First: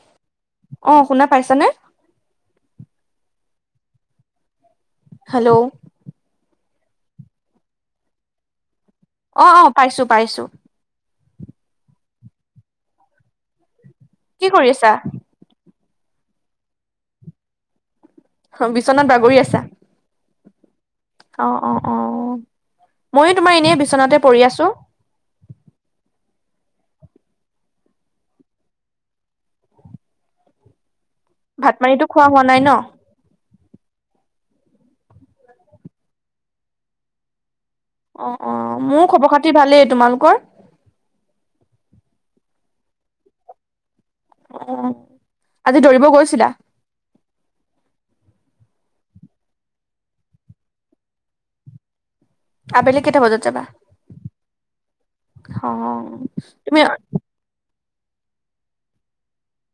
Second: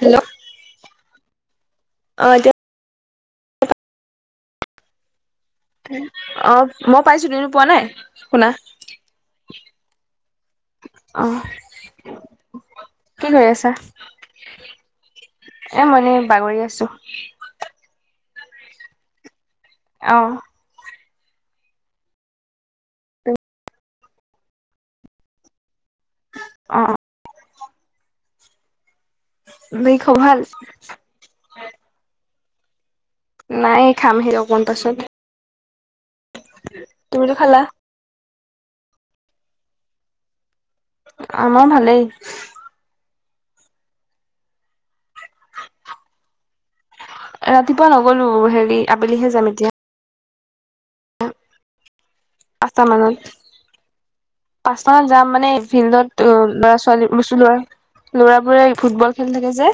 Hello [unintelligible] অঁ শুনা পাইছানে? অ এতিয়া হেল্ল'? অ মই পাইছো, তুমি পোৱা নাই শুনা? অ অ, পাইছোঁ পাইছোঁ। [unintelligible] কি কৰি আছা? কি কৰি আছা? এ মই এনে বাগৰি আছোঁ। অ বিচনাত বাগৰি আছা? অহ। অ, অ, অ। ময়ো তোমাৰ এনেই বিচনাতে পৰি আছো। অ অ। বাকী খবৰ ভাল? ভাত, পানীটো খোৱা হোৱা নাই ন? নাই খামহে অকমান পাছত। তুমিতো খালা? অ অ মোৰ খবৰ খাতিৰ ভালেই, তোমালোকৰ? আমাৰ ভালেই। অ, আজি দৌৰিব গৈছিলা? ৰাতিপুৱা নগলো হেৰি আবেলিহে যাম এতিয়া। পাঁচটা আবেলি মানত। কেইটা বজাত যাবা পাঁচটাত‌ যাম মানে অ ফিল্ডত অ ল'ৰা তুমি ছোৱালী [unintelligible] [unintelligible] ল'ৰাবোৰে ফুটবল খেলি থাকে যে,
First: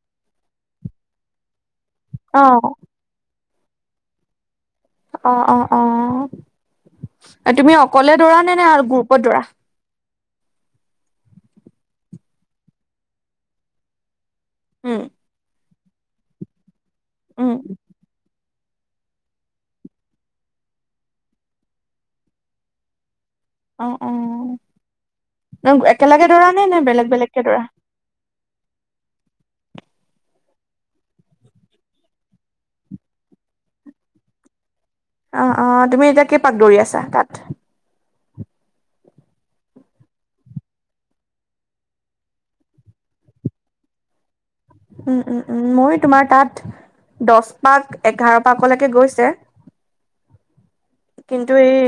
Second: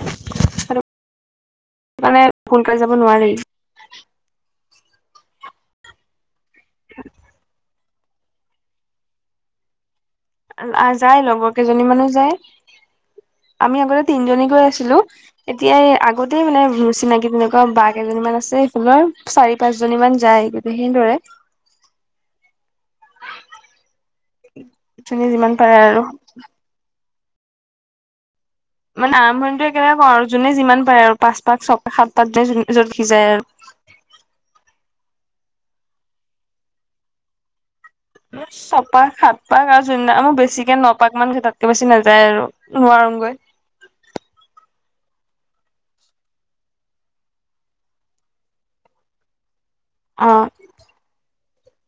সেইটো কাণে অ ভুলকৈ যাব নোৱাৰি। অ, অ, অ। এ তুমি অকলে দৌৰা নে নে গ্ৰুপত দৌৰা? যায় লগৰ কেইজনী মানে যায়। আমি আগতে তিনজনী [unintelligible] আছিলো। উম এতিয়া এই আগতেই মানে চিনাকি উম তেনেকুৱা বা কেইজনীমান আছে। [unintelligible] চাৰি পাঁচজনী মান যায়। গোটেই সেইদৰে অ', অ', যোনে যিমান পাৰে [unintelligible] আৰু একেলগে দৌৰানে নে বেলেগ বেলেগকে দৌৰা? মানে আৰম্ভণিটো একেলগে কৰোঁ আৰু জোনে যিমান পাৰে, আৰু পাঁচ পাক, ছয় পাক, সাত পাক যোনে [unintelligible] য'ত সি যায় আৰু। অ', অ', তুমি এতিয়া কেই পাক দৌৰি আছা তাত? ছপাক, সাত পাক আৰু যোন দিনা বেছিকে ন পাক মান হয়, তাতকে বেছি নেযায় আৰু। নোৱাৰোঁং গৈ। উম, উম, উম। মই তোমাৰ তাত। দছ পাক, এঘাৰ পাকলৈকে গৈছে। অ,। কিন্তু, এই।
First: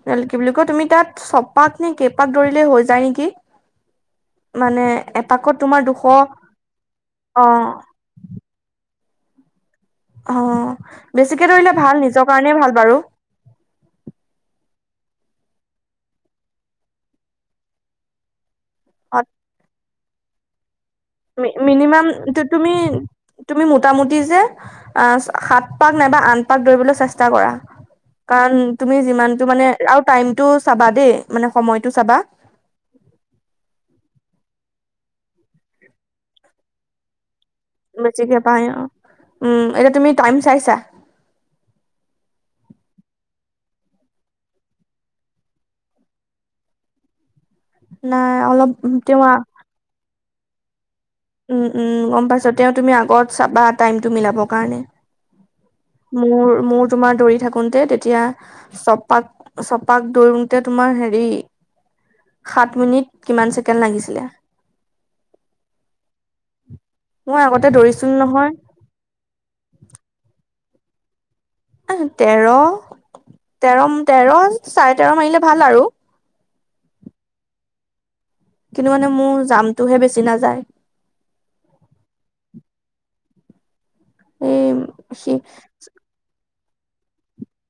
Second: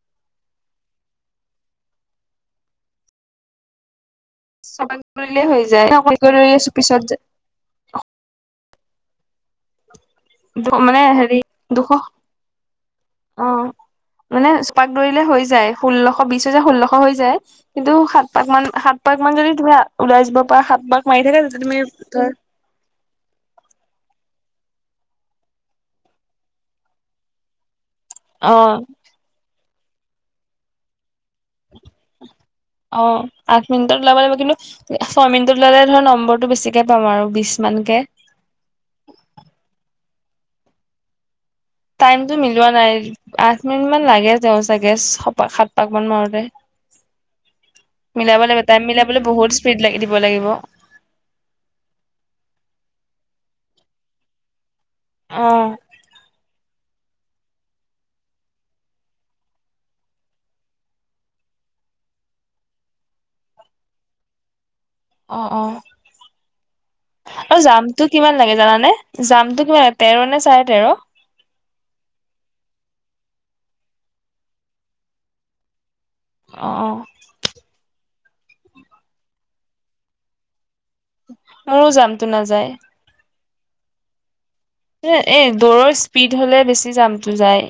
তেতিয়া হ'লে কি বুলি কয় তুমি তাত ছপাক, নে কেইপাক দৌৰিলেই হৈ যায় নেকি? মানে ছপাক দৌৰিলেই এপাকত হৈ তোমাৰ যায়। দুশ [unintelligible] আছোঁ পিছত যে। অ',। অ', মানে হেৰি বেছিকে দৌৰিলে দুশ ভাল, নিজৰ কাৰণে ভাল বাৰু। অ,। মানে ছপাক দৌৰিলে হৈ যায়। ষোল্লশ বিশ হৈ যায়। ষোল্লশ হৈ যায়, কিন্তু, সাত পাক মান সাত অ পাক মান যদি তুমি ওলাই যাব পাৰা, সাত পাক মাৰি থাকা তেতিয়া তুমি মিনিমাম ধৰ ধৰ তুমি, তুমি মোটামুটি যে আ, ছয়, সাত পাক নাইবা আঠ পাক দৌৰিবলৈ চেষ্টা কৰা। অ কাৰণ তুমি যিমানটো মানে, আৰু টাইমটো চাবা দেই, মানে সময়টো চাবা। অ', আঠ মিনিটত ওলাব লাগিব। কিন্তু এ, ছয় মিনটত ওলালে ধৰা নম্বৰটো বেছিকে পাম আৰু বিশ মান কে। যেতিয়া পায় অ, উম, এতিয়া তুমি টাইম চাইছা? টাইমটো মিলোৱা নাই। আঠ মিনিট মান লাগে যায় ছাগে ছয়পাক, সাত পাক মান মাৰোতে। নাই মিলাব লাগিব, অলপ টাইম মিলাবলৈ তেওঁ বহুত স্পীড লাগে, দিব লাগিব। উম, উম, গম পাইছোঁ। তেওঁ তুমি আগত চাবা টাইমটো মিলাবৰ কাৰণে। অ',। মোৰ, মোৰ তোমাৰ দৌৰি থাকোঁতে, তেতিয়া ছপাক, ছপাক দৌৰোতে তোমাৰ হেৰি সাত মিনিট কিমান ছেকেণ্ড লাগিছিলে। অ', অ মই আৰু আগতে জাম্পটো দৌৰিছিলো কিমান নহয় লাগে জানানে? জাম্পটো কিমান তেৰ নে চাৰে তেৰ? আহ তেৰ, তেৰ, তেৰ, চাৰে তেৰ মাৰিলে ভাল আৰু অ', অ। কিন্তু, মানে মোৰ জাম্পটোহে বেছি নাযায়। মোৰো জাম্পটো নাযায়। এই এ, সি এ দৌৰৰ স্পীড হ'লে, বেছি জাম্পটো যায়।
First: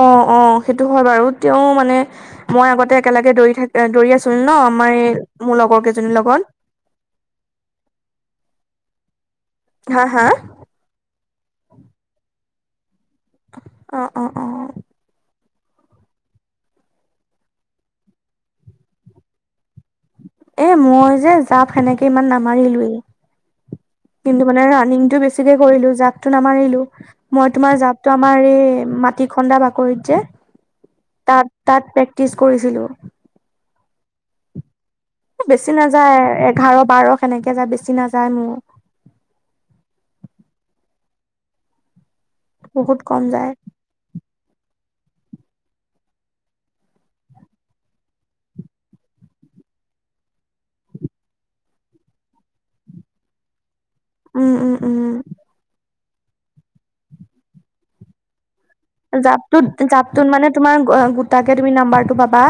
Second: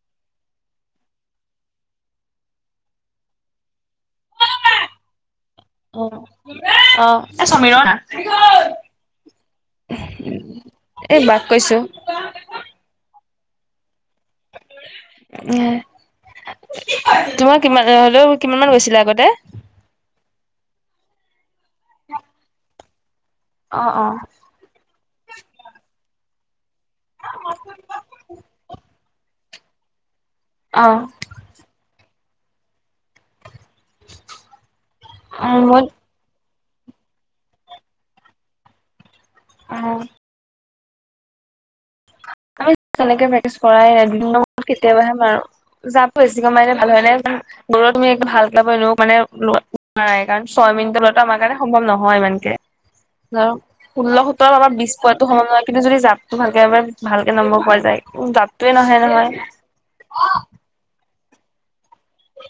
অ', অ', সেইটো হয় বাৰু, তেওঁ মানে মই আগতে একেলগে দৌৰি থাকা, দৌৰি আছিলোঁ ন? আমাৰ এই মোৰ লগৰ কেইজনীৰ অ', লগত অ', এই সমীৰণ হা হা এ, বাক কৈছোঁ। অ', অ', অ। উম, তোমাৰ কিমান হ'লেও, কিমান মান হৈছিলে আগতে? এ, মই যে জাম্প সেনেকে ইমান নামাৰিলোৱেই। অ', অ। কিন্তু মানে ৰানিংটো বেছিকে কৰিলোঁ, জাম্পটো নামাৰিলো, মই তোমাৰ জাম্পটো আমাৰ এই মাটিত খন্দা বাকৰিত যে অ। তাত, তাত প্ৰেক্টিচ কৰিছিলোঁ। অ বেছি মই নাযায় এঘাৰ বাৰ সেনেকে যায় বেছি নাযায় মোৰ। অঁ। বহুত কম নেকে যায় কৰানৰ মূৰত কেতিয়াবাহে মাৰো য বেছ কমাৰ ভাল হয় নাই [unintelligible] দৌৰত তুমি [unintelligible] ভালকাবনো মানেৱা নাই, কাৰণ ছয় মিনিটৰ লোৱাটো আমাৰ কাৰণে সম্ভৱ নহয় ইমানকে। অঁ ষোল্ল সোতৰ, উম পৰা উম বিছ উম পোৱাতটো সম্ভৱ নহয়, কিন্তু যদি জাবতটো ভালকে ভালকে নম্বৰ পৰা যায় নাহে নহয়। জাপটোত জাপটোত মানে তোমাৰ গোটাকে তুমি নাম্বাৰটো পাবা।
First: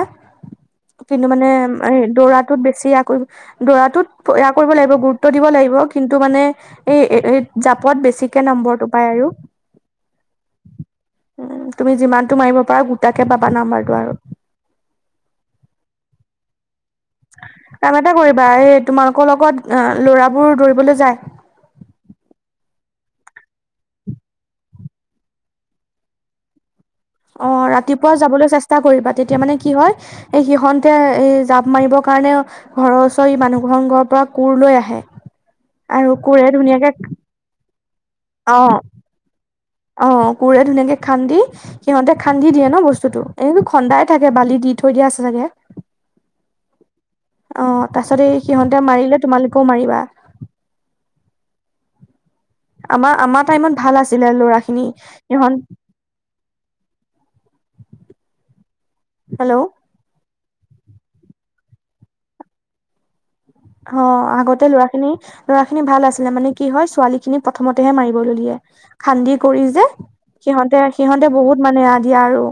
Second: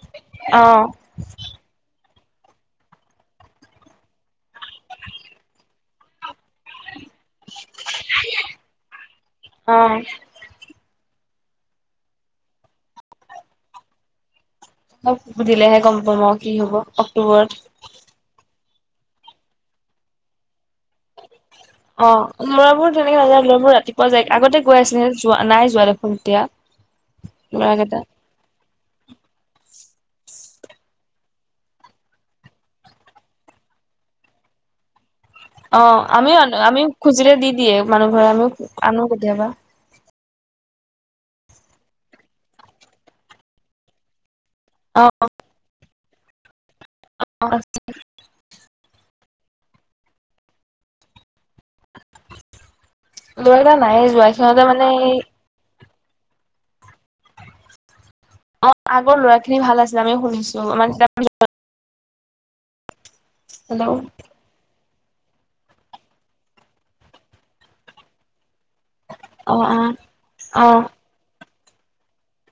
অ', কিন্তু মানে এই দৌৰাটোত বেছি আকৌ দৰাটোত এয়া কৰিব লাগিব গুৰুত্ব দিব লাগিব কিন্তু মানে এই জাপত বেছিকে নম্বৰটো পায় আৰু। অঁ। উন, তুমি যিমানতটো মাৰিব পাৰা গোটাকে পাবা নাম্বাৰটো আৰু। অঁ, সুধিলেহে গম পাম আৰু, কি হব অক্টোবৰত। কাম এটা কৰিবা এই তোমালোকৰ লগত ল'ৰাবোৰ দৌৰিবলৈ যায় অঁ, লৰাবোৰ তেনেকে নাযায় লৰাবোৰ ৰাতিপুৱা যায় আগতে গৈ আছিল যোৱা নাই যোৱা দেখোন এতিয়া। [inaudible] অঁ, ল'ৰাকেইটা ৰাতিপুৱা যাবলৈ চেষ্টা কৰিবা তেতিয়া মানে কি হয় এই সিহতে এ, জাপ মাৰিবৰ কাৰণে ঘৰৰ ওচৰৰ মানুহ ঘৰৰ পৰা কোৰ লৈ আহে। অঁ, আৰু আমিও কোৰে আনো আমিও ধুনীয়াকে খুজিলে দি দিয়ে মানুহ ঘৰে আমি আনো কেতিয়াবা। অঁ, কোৰেৰে ধুনীয়াকে খান্দি সিহঁতে খান্দি দিয়ে ন বস্তুতটো এনেটো খন্দাই থাকে বালি দি থৈ দিয়া অ', আছে চাগে। অঁ, তাৰ পিছত এই সিহঁতে মাৰিলে তোমালোকেও মাৰিবা। আমাৰ আমাৰ ল'ৰাকেইটা টাইমত ভাল নায়ে যোৱা আছিলে সিহঁতে ল'ৰা মানে খিনি এই সিহন অঁ, আগৰ ল'ৰা খিনি হেল্ল' ভাল আছিল আমি শুনিছো মানে অ', অঁ, আগতে ল'ৰা খিনি লৰা খিনি ভাল আছিলে মানে কি হয় ছোৱালী খিনি প্ৰথমতেহে মাৰিব লৈ দিয়ে। খান্দি কৰি অ', যে সিহঁতে, অ', সিহঁতে বহুত মানে এয়া দিয়ে আৰু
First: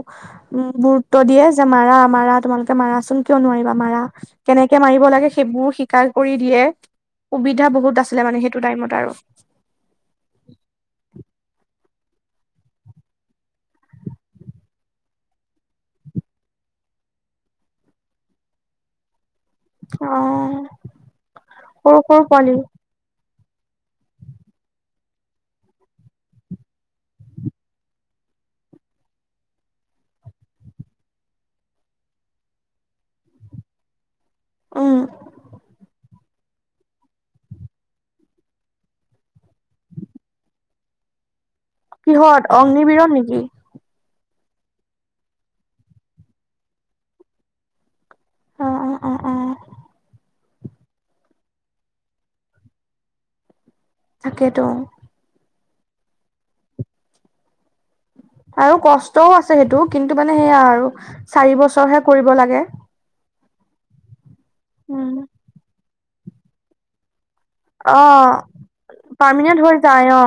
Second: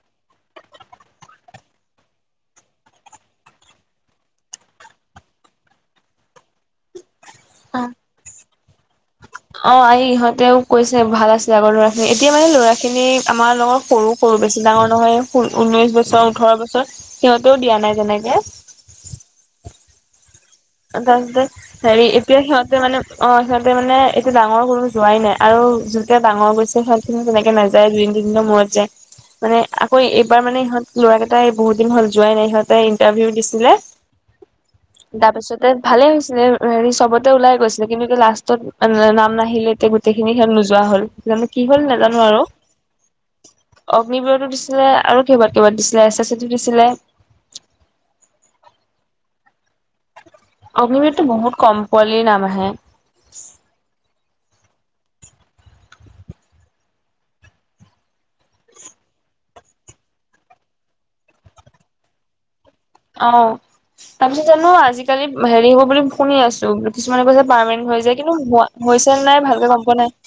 উম, গুৰুত্ব দিয়ে যে মাৰা, মাৰা তোমালোকে মাৰাচোন কিয় নোৱাৰিবা মাৰা। কেনেকে মাৰিব লাগে, সেইবোৰ শিকাই কৰি দিয়ে সুবিধা বহুত আছিলে মানে সেইটো টাইমত আৰু। অঁ, এই ইহঁতেও কৈছে ভাল আছিল, আগৰ লৰা খিনি এতিয়া মানে ল'ৰা খিনি আমাৰ লগৰ সৰু সৰু বেছি ডাঙৰ নহয় ঊনৈশ বছৰ, ওঠৰ বছৰ সিহঁতেও দিয়া নাই যেনেকে অঁ। তাৰপিছতে হেৰি এতিয়া সিহঁতে মানে অঁ, সিহঁতে মানে এইটো ডাঙৰ কোনো যোৱাই নাই আৰু যোতে ডাঙৰ গৈছে সিহঁতে তেনেকে নাযায় দুই তিনি দিনৰ মূৰত যায়। মানে আকৌ এইবাৰ মানে ইহত লৰাকেইটাই বহুত দিন হল যোৱাই নাই, সিহঁতে ইণ্টাৰভিউ দিছিলে উম তাৰপিছত ভালে হৈছিলে হেৰি চবতে ওলাই গৈছিলে কিন্তু লাষ্টত নাম নাহিলে এতিয়া গোটেইখিনি খেল নোযোৱা হ'ল। জানো কি হ'ল নাজানো আৰু কিহত অগ্নিবিৰত নেকি অগ্নিবৰতো দিছিলে, আৰু কিহবাত কিহবাত দিছিলে এছ, এছ, চি দিছিলে। অঁ, অ, অ, অ। অগ্নিবিৰটো বহুত কম পোৱালিৰ নাম আহে। তাকেতো। আৰু কষ্টও আছে সেইটো কিন্তু মানে সেয়া আৰু চাৰি বছৰ'হে কৰিব লাগে। অঁ', তাৰপিছত জানো উম আজিকালি হেৰি হ'ব বুলি শুনি আছো। কিছুমানে কৈছে পাৰ্মমেনেণ্ট হৈ যায় অ কিন্তু হৈছে নাই ভালকে গম পোৱা নাই।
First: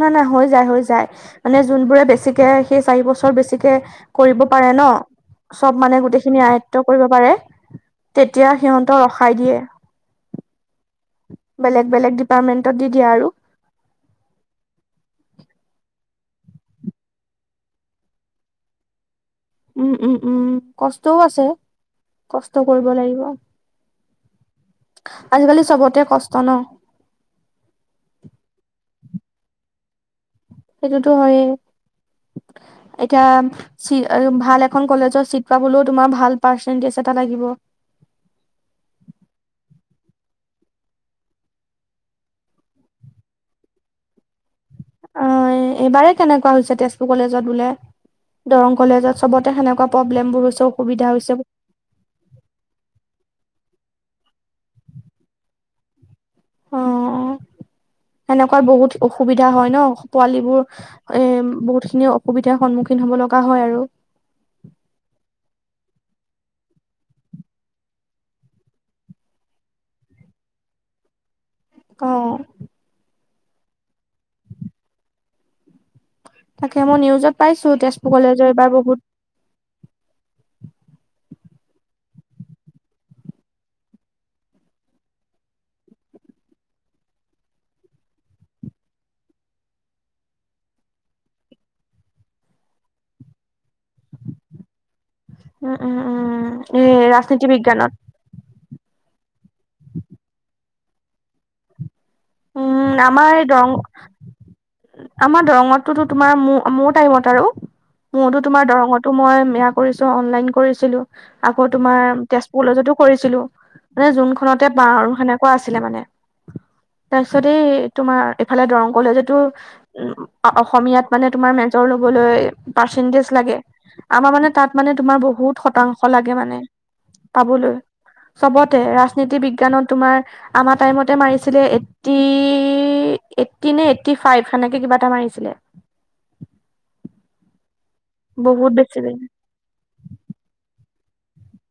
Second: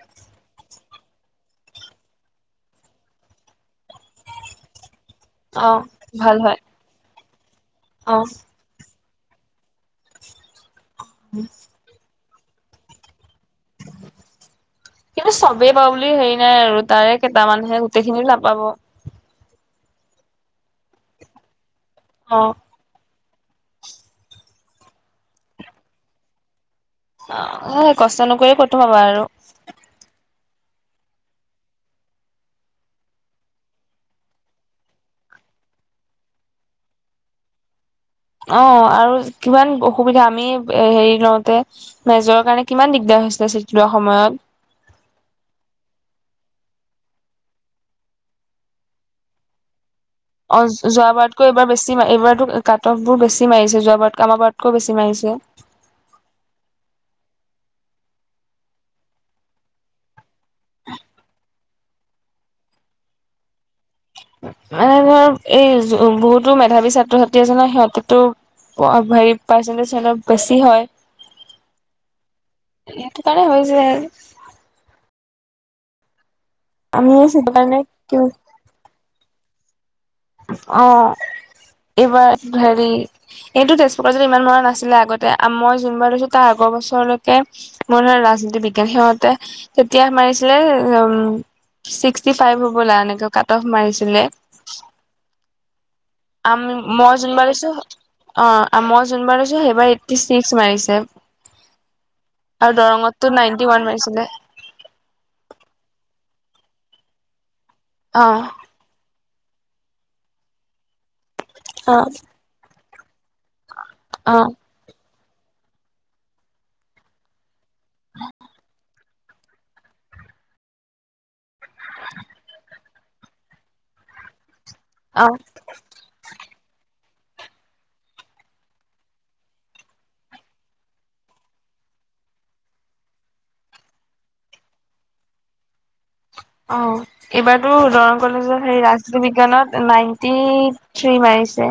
নাই-নাই, হৈ যায়, হৈ যায়। মানে যোনবোৰে বেছিকে সেই চাৰিবছৰ বেছিকে কৰিব পাৰে ন'- অ চব মানে ভাল গোটেইখিনি হয় আয়ত্ব কৰিব পাৰে অ তেতিয়া সিহঁতক ৰখাই দিয়ে। বেলেগ-বেলেগ ডিপাৰ্টমেন্টত দি-দিয়ে আৰু। কিন্তু চবেই পাব বুলি হেৰি নাই আৰু তাৰে কেইটামান মানুহে গোটেই খিনিও নাপাব। উম-উম-উম। কষ্টও আছে অ কষ্ট - কৰিব লাগিব আজিকালি চবতে কষ্ট ন'। অঁ', সেই কষ্ট নকৰি ক'তনো পাবা আৰু। সেইটোতো হয়েই। এতিয়া - ভাল এ কলেজত চিট পাবলো তোমাৰ ভাল পাৰ্চেন্টিছ লাগিব। অঁ', আৰু কিমান অসুবিধা আমি হেৰি লওঁতে- মেজৰ কাৰণে কিমান দিগদাৰ হৈছিলে চিট লোৱা সময়ত। অঁ', এইবাৰে তেনেকুৱা হৈছে তেজপুৰ কলেজত বোলে। দৰং কলেজত চবতে সেনেকুৱা - প্ৰব্লেমবোৰ। হৈছে অঁ', অসুবিধা যোৱা হৈছে বাৰতকৈ এইবাৰ বেছি এইবাৰটো কাটববোৰ বেছি মাৰিছে যোৱাবাৰত আমাৰকৈ বেছি মাৰিছে। অ [inaudible] সেনেকুৱা বহুত অসুবিধা হয় ন' পোৱালীবোৰ এ' বহুতখিনি অসুবিধাৰ সন্মুখীন হ'ব লগা হয় আৰু। মানে ধৰ এই বহুতো মেধাৱী ছাত্ৰ-ছাত্ৰী আছে সিহঁতে তো - হেৰি পাৰ্চেণ্টিছ সিহঁতৰ অলপ বেছি হয়। অঁ। সেইটো কাৰণে হৈ যায়। তাকে, মই আমিও নিউজত সেইটো পাইছো কাৰণে তেজপুৰ কি কলেজৰ এইবাৰ বহুত - অঁ', এইবাৰ হেৰি - এইটো তেজপুৰত ইমান মৰা নাছিলে আগতে, মই যোনবাৰ লৈছোঁ তাৰ আগৰ বছৰলৈকে - মোৰ ধৰ ৰাজনীতি বিজ্ঞান সিহঁতে তেতিয়া মাৰিছিলে উমঁ- ছিক্সটি ফাইভ হ'বলা এনেকে কাটব অফ মাৰিছিলে। উম-উম-উম। মই যোনবাৰ লৈছো অঁ', মই যোনবাৰ লৈছো সেইবাৰ একটিক্স মাৰিছে। আৰু উম দৰঙতো আমাৰ এই দৰং নাইনটি ওৱান মাৰিছিলে। আমাৰ দৰঙতো তো তোমাৰ ম-মোৰ টাইমত আৰু, অ মইতো তোমাৰ দৰঙত মই সেয়া কৰিছো অনলাইন কৰিছিলো, আকৌ অ তোমাৰ তেজপুৰ কলেজতো কৰিছিলো। মানে অ যোনখনতে পাওঁ আৰু সেনেকুৱা আছিলে মানে। তাৰপিছতে এই তোমাৰ এইফালে দৰং কলেজতো উমঁ' অসমীয়াত মানে তোমাৰ মেজ- ৰ লবলৈ পাৰ্চেন্টিছ লাগে। আমাৰ মানে তোমাৰ তা'ত বহুত শতাংশ - লাগে মানে- পাবলৈ। চবতে ৰাজনীতি বিজ্ঞানত তোমাৰ আমাৰ টাইমতে মাৰিছিলে - এইটটি, এইটটিন নে এইট্টি ফাইভ সেনেকে কিবা এটা মাৰিছিলে। অঁ', এইবাৰতো দৰং কলেজৰ বহুত সেই বেছি ৰাজনীতি লাগে। বিজ্ঞানত নাই। টি, থ্ৰী মাৰিছে।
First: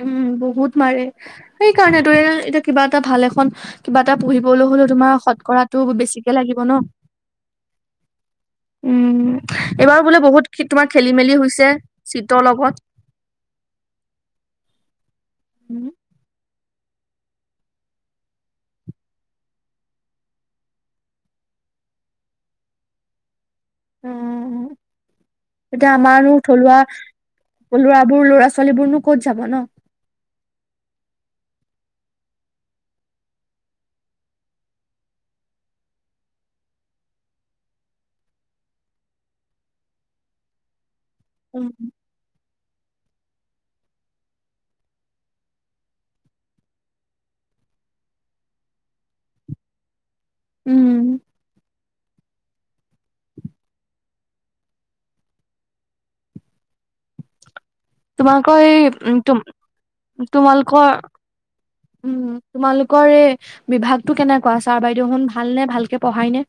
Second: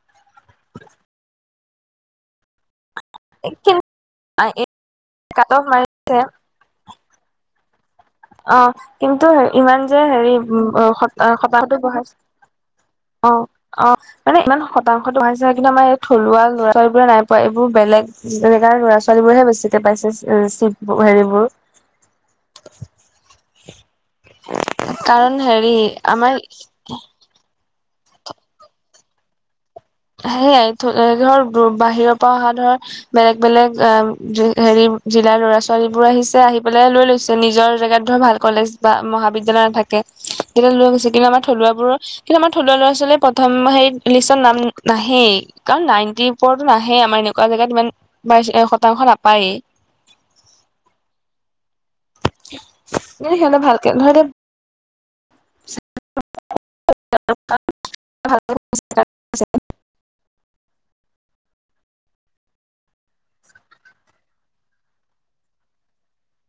উম বহুত মাৰে সেইকাৰণ ত এতিয়া কিবা এটা ভাল, এখন কিবা এটা পঢ়িবলৈ হলেও তোমাৰ কাট অফ সৎকৰাতো মাৰিছে বেছিকে লাগিব ন। অ উম, কিন্তু ইমান যে এইবাৰ বোলে হেৰি বহুত খে- তোমাৰ খেলি হতা মেলি হৈছে হতাহতো বহাইছে। চিটৰ লগত। অ অ মানে ইমান শতাংশটো বহাইছে কিন্তু আমাৰ থলুৱা ল'ৰা ছোৱালবোৰে নাই, এইবোৰ বেলেগ জেগাৰ ল'ৰা ছোৱালী বোৰেহে বেছিকে পাইছে চি হেৰিবোৰ, উম, কাৰণ হেৰি অ এতিয়া আমাৰো আমাৰ থলুৱা, ল'ৰাবোৰ ল'ৰা ছোৱালী বোৰনো ক'ত যাব ন? সেয়াই ধৰ বাহিৰৰ পৰা অহা ধৰ, বেলেগ বেলেগ অ হেৰি জিলাৰ লৰা ছোৱালী বোৰ আহিছে আহি পেলাই লৈ লৈছে নিজৰ জেগাত ধৰ ভাল, কলেজ বা মহাবিদ্যালয় নাথাকে যেতিয়া লৈ গৈছে, তুমি আমাৰ উম, থলুৱা বোৰৰ কিন্তু আমাৰ থলুৱা ল'ৰা ছোৱালী প্ৰথম লিষ্টৰ নাম। নাহেই কাৰণ নাইনটি ওপৰত নাহেই আমাৰ এনেকুৱা জেগাত ইমান বাই শতাংশ নাপায়েই। উম সিহঁতে ভালকে নহয় দে, [unintelligible] ত [unintelligible] তোমালোকৰ এই উম তোম তোমালোকৰ, উম তোমালোকৰ এই বিভাগটো কেনেকুৱা ছাৰ বাইদেউ শুন ভালনে, ভালকে পঢ়াই নে?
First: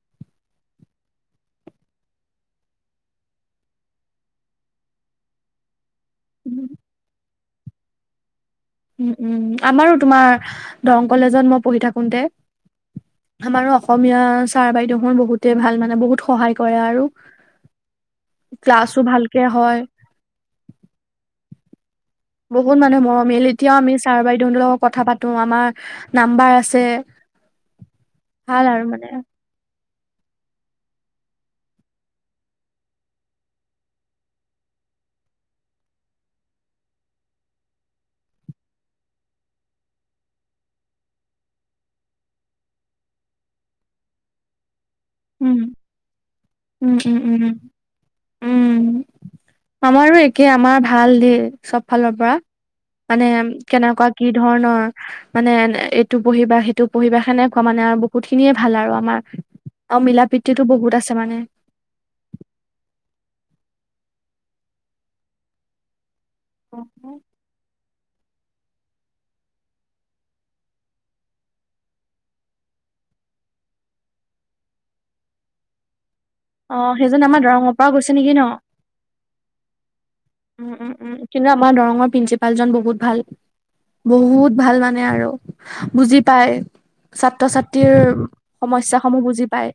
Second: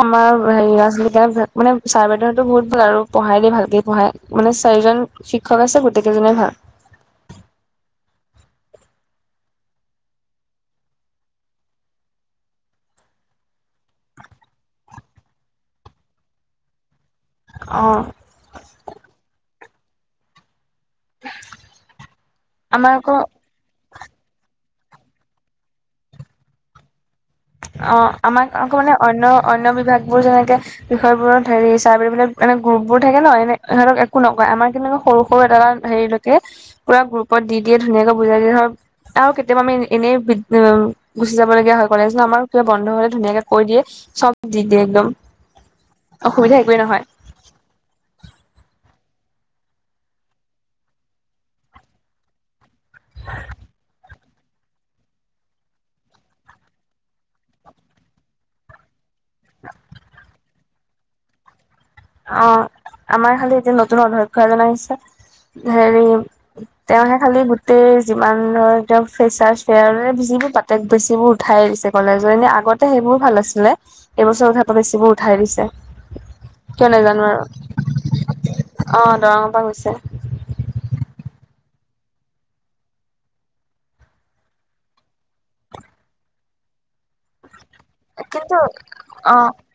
আমাৰ হেৰি লৰা' ছোৱালী বিৰাত ভাল মানে ছাৰ বাইদেউহঁতো বহুত ভাল আৰু পঢ়াই দে ভালকে পঢ়াই মানে চাৰিজন, শিক্ষক আছে গোটেইকেইজনে ভাল। উম, উম উম আমাৰো তোমাৰ দৰং কলেজত মই পঢ়ি থাকোতে, আমাৰো অসমীয়া ছাৰ বাইদেউসুন বহুতে ভাল মানে বহুত সহায় কৰে আৰু, অঁহ ক্লাছো ভালকে হয়। [unintelligible] বহুত আমাৰ মানুহে আকৌ মৰমিয়াল এতিয়াও আমি ছাৰ বাইদউতৰ লগত কথা পাতো আমাৰ নাম্বাৰ আছে। অ আমাক ভাল আকৌ আৰু মানে অন্য অন্য বিভাগ বোৰ যেনেকে, বিষয়বোৰত হেৰি চাৰ বাইদেউ বিলাক এনে গ্ৰুপবোৰ থাকে ন এনে সিহঁতক একো নকয় আমাৰ কিন্ত সৰু সৰু এটা, হেৰিলৈকে পুৰা গ্ৰুপত দি দিয়ে ধুনীয়াকে বুজাই দিয়ে ধৰ, আৰু কেতিয়াবা আমি এনে গুচি যাব লগীয়া হয় কলেজ, আমাৰ কিবা বন্ধ হলে ধুনীয়াকে কৈ দিয়ে চব দি দিয়ে একদম। উম অসুবিধা, একোৱেই উম নহয়। উম উম উম উম, আমাৰো একে আমাৰো ভাল দেই চব ফালৰ পৰা। মানে কেনেকুৱা কি ধৰণৰ, মানে এইটো পঢ়িবা সেইটো পঢ়িবা সেনেকুৱা মানে আৰু বহুত খিনিয়ে ভাল আৰু আমাৰ। অ মিলা প্ৰিতিতো বহুত আছে মানে। অ আমাৰ খালি এতিয়া নতুন অধ্যক্ষ এজন আহিছে হেৰি, তেওঁহে খালি, গোটৈই যিমান ধৰ তেওঁ ফেচাচ ফেয়াৰবোৰ পাতে বেছিবোৰ উঠাই দিছে কলেজৰ এনে আগত, সেইবোৰো ভাল আছিলে এইবছৰ ক্ষেত্ৰত বেছিবোৰ উঠাই দিছে। কিয় অহ নাজানো সেইজন আমাৰ আৰু দৰঙৰ পৰা গৈছে নেকি ন, অ দৰঙৰ পৰা গৈছে উম উম উম কিন্তু আমাৰ দৰঙৰ প্ৰিন্ঞ্চিপালজন বহুত ভাল। বহুত ভাল মানে আৰু বুজি পাই। ছাত্ৰ ছাত্ৰীৰ কিন্তু সমস্যা সমূহ অ বুজি পায়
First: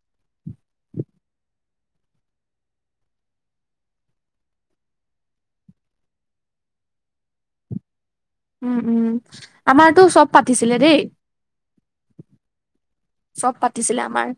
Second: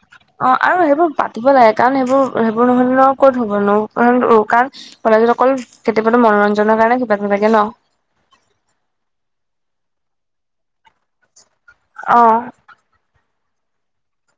অ আৰু সেইবোৰ পাতিব লাগে কাৰণ সেইবোৰ সেইবোৰ নহ'লে ন ক'ত হ'বনো কাৰণ ক'লেজত অকল কেতিয়াবাতো মনোৰঞ্জনৰ কাৰণে কিবাটো থাকে ন উম উম আমাৰতো চব পাতিছিলে দেই অহ চব পাতিছিলে আমাৰ